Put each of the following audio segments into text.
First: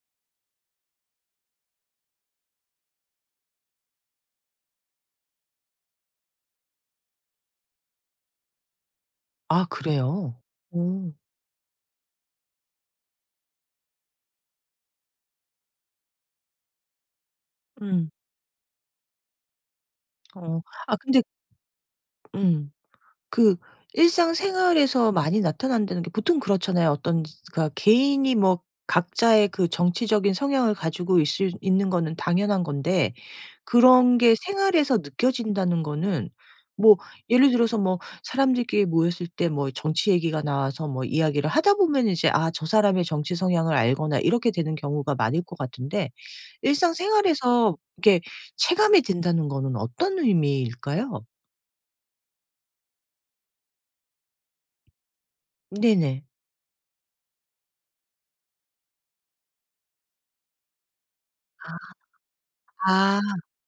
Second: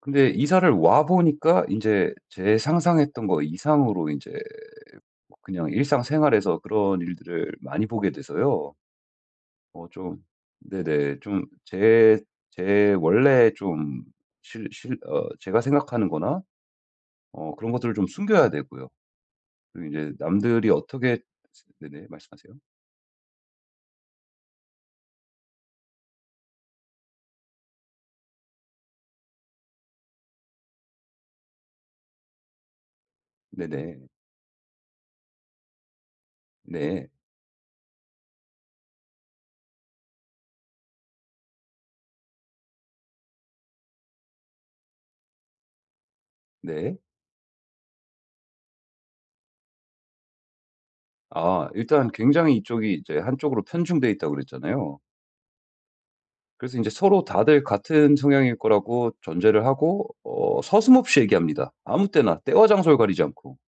근데 이사를 와 보니까 인제 제 상상했던 거 이상으로 인제 그냥 일상생활에서 그런 일들을 많이 보게 돼서요. 아 어 좀 그래요? 오. 네네. 좀 제 제 원래 좀 실 실 어 제가 생각하는 거나 어 그런 것들을 좀 음. 숨겨야 되고요. 또 이제 어. 남들이 아 어떻게 근데 생 네네. 말씀하세요. 음. 그 일상생활에서 많이 나타난다는 게 보통 그렇잖아요. 어떤 그러니까 개인이 뭐 각자의 그 정치적인 성향을 가지고 있을 있는 거는 당연한 건데 네네. 그런 게 생활에서 느껴진다는 거는 뭐 네. 예를 들어서 뭐 사람들끼리 모였을 때 뭐 정치 얘기가 나와서 뭐 이야기를 하다 보면 이제 아 저 사람의 정치 성향을 알거나 이렇게 되는 경우가 많을 것 같은데 네. 일상생활에서 이렇게 체감이 된다는 거는 어떤 의미일까요? 아. 일단 굉장히 이쪽이 이제 한쪽으로 편중돼 있다고 그랬잖아요. 네네. 그래서 인제 서로 다들 같은 성향일 거라고 전제를 하고 어 서슴없이 얘기합니다, 아무 때나 때와 아. 장소를 가리지 아. 않고.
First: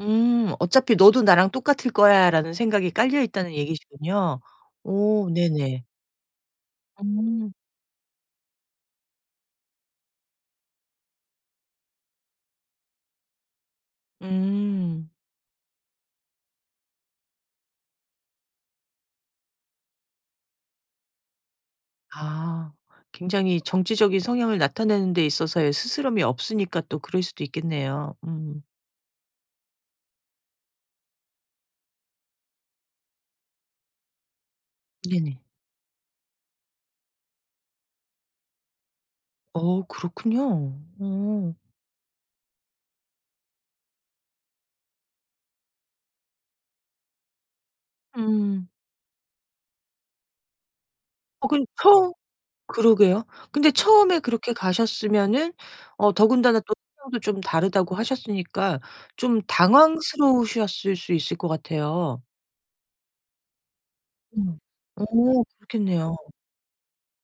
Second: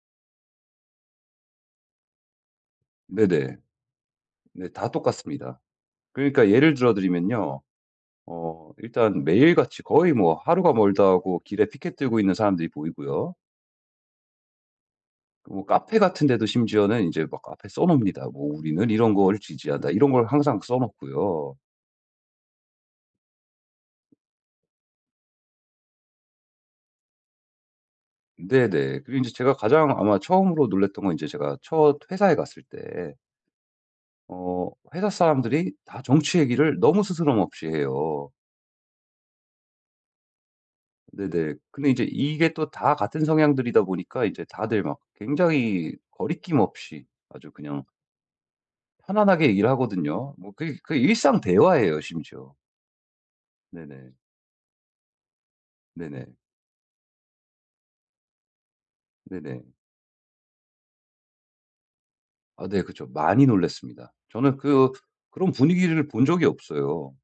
음. '어차피 너도 나랑 똑같을 거야.'라는 생각이 깔려있다는 네네. 얘기시군요. 네. 다 오. 똑같습니다. 네네. 그러니까 예를 들어 음. 드리면요 어 일단 매일같이 거의 뭐 하루가 멀다 하고 길에 피켓 들고 있는 사람들이 보이고요. 음. 뭐 카페 같은 데도 심지어는 인제 막 앞에 써 놉니다. 뭐 '우리는 이런 거를 지지한다.' 이런 걸 항상 써 놓고요. 아. 굉장히 정치적인 성향을 나타내는 데 있어서의 스스럼이 없으니까 또 그럴 수도 있겠네요. 음. 네네. 그리고 인제 제가 가장 아마 처음으로 놀랐던 건 인제 제가 첫 회사에 갔을 때 어 회사 네네. 사람들이 다 정치 얘기를 너무 스스럼없이 해요. 어. 그렇군요. 네네. 어. 근데 인제 이게 또 다 같은 성향들이다 보니까 인제 다들 막 굉장히 거리낌 없이 아주 그냥 음. 편안하게 얘기를 하거든요. 뭐 그게 그게 일상 어 그럼 대화예요 처음 심지어. 그러게요. 근데 네네. 처음에 그렇게 가셨으면은 어 네네. 더군다나 또 성향도 좀 다르다고 하셨으니까 좀 네네. 당황스러우셨을 수 있을 것 같아요. 아 네. 그쵸. 많이 놀랐습니다. 저는 음. 그 어 어. 그런 분위기를 그렇겠네요. 본 적이 없어요.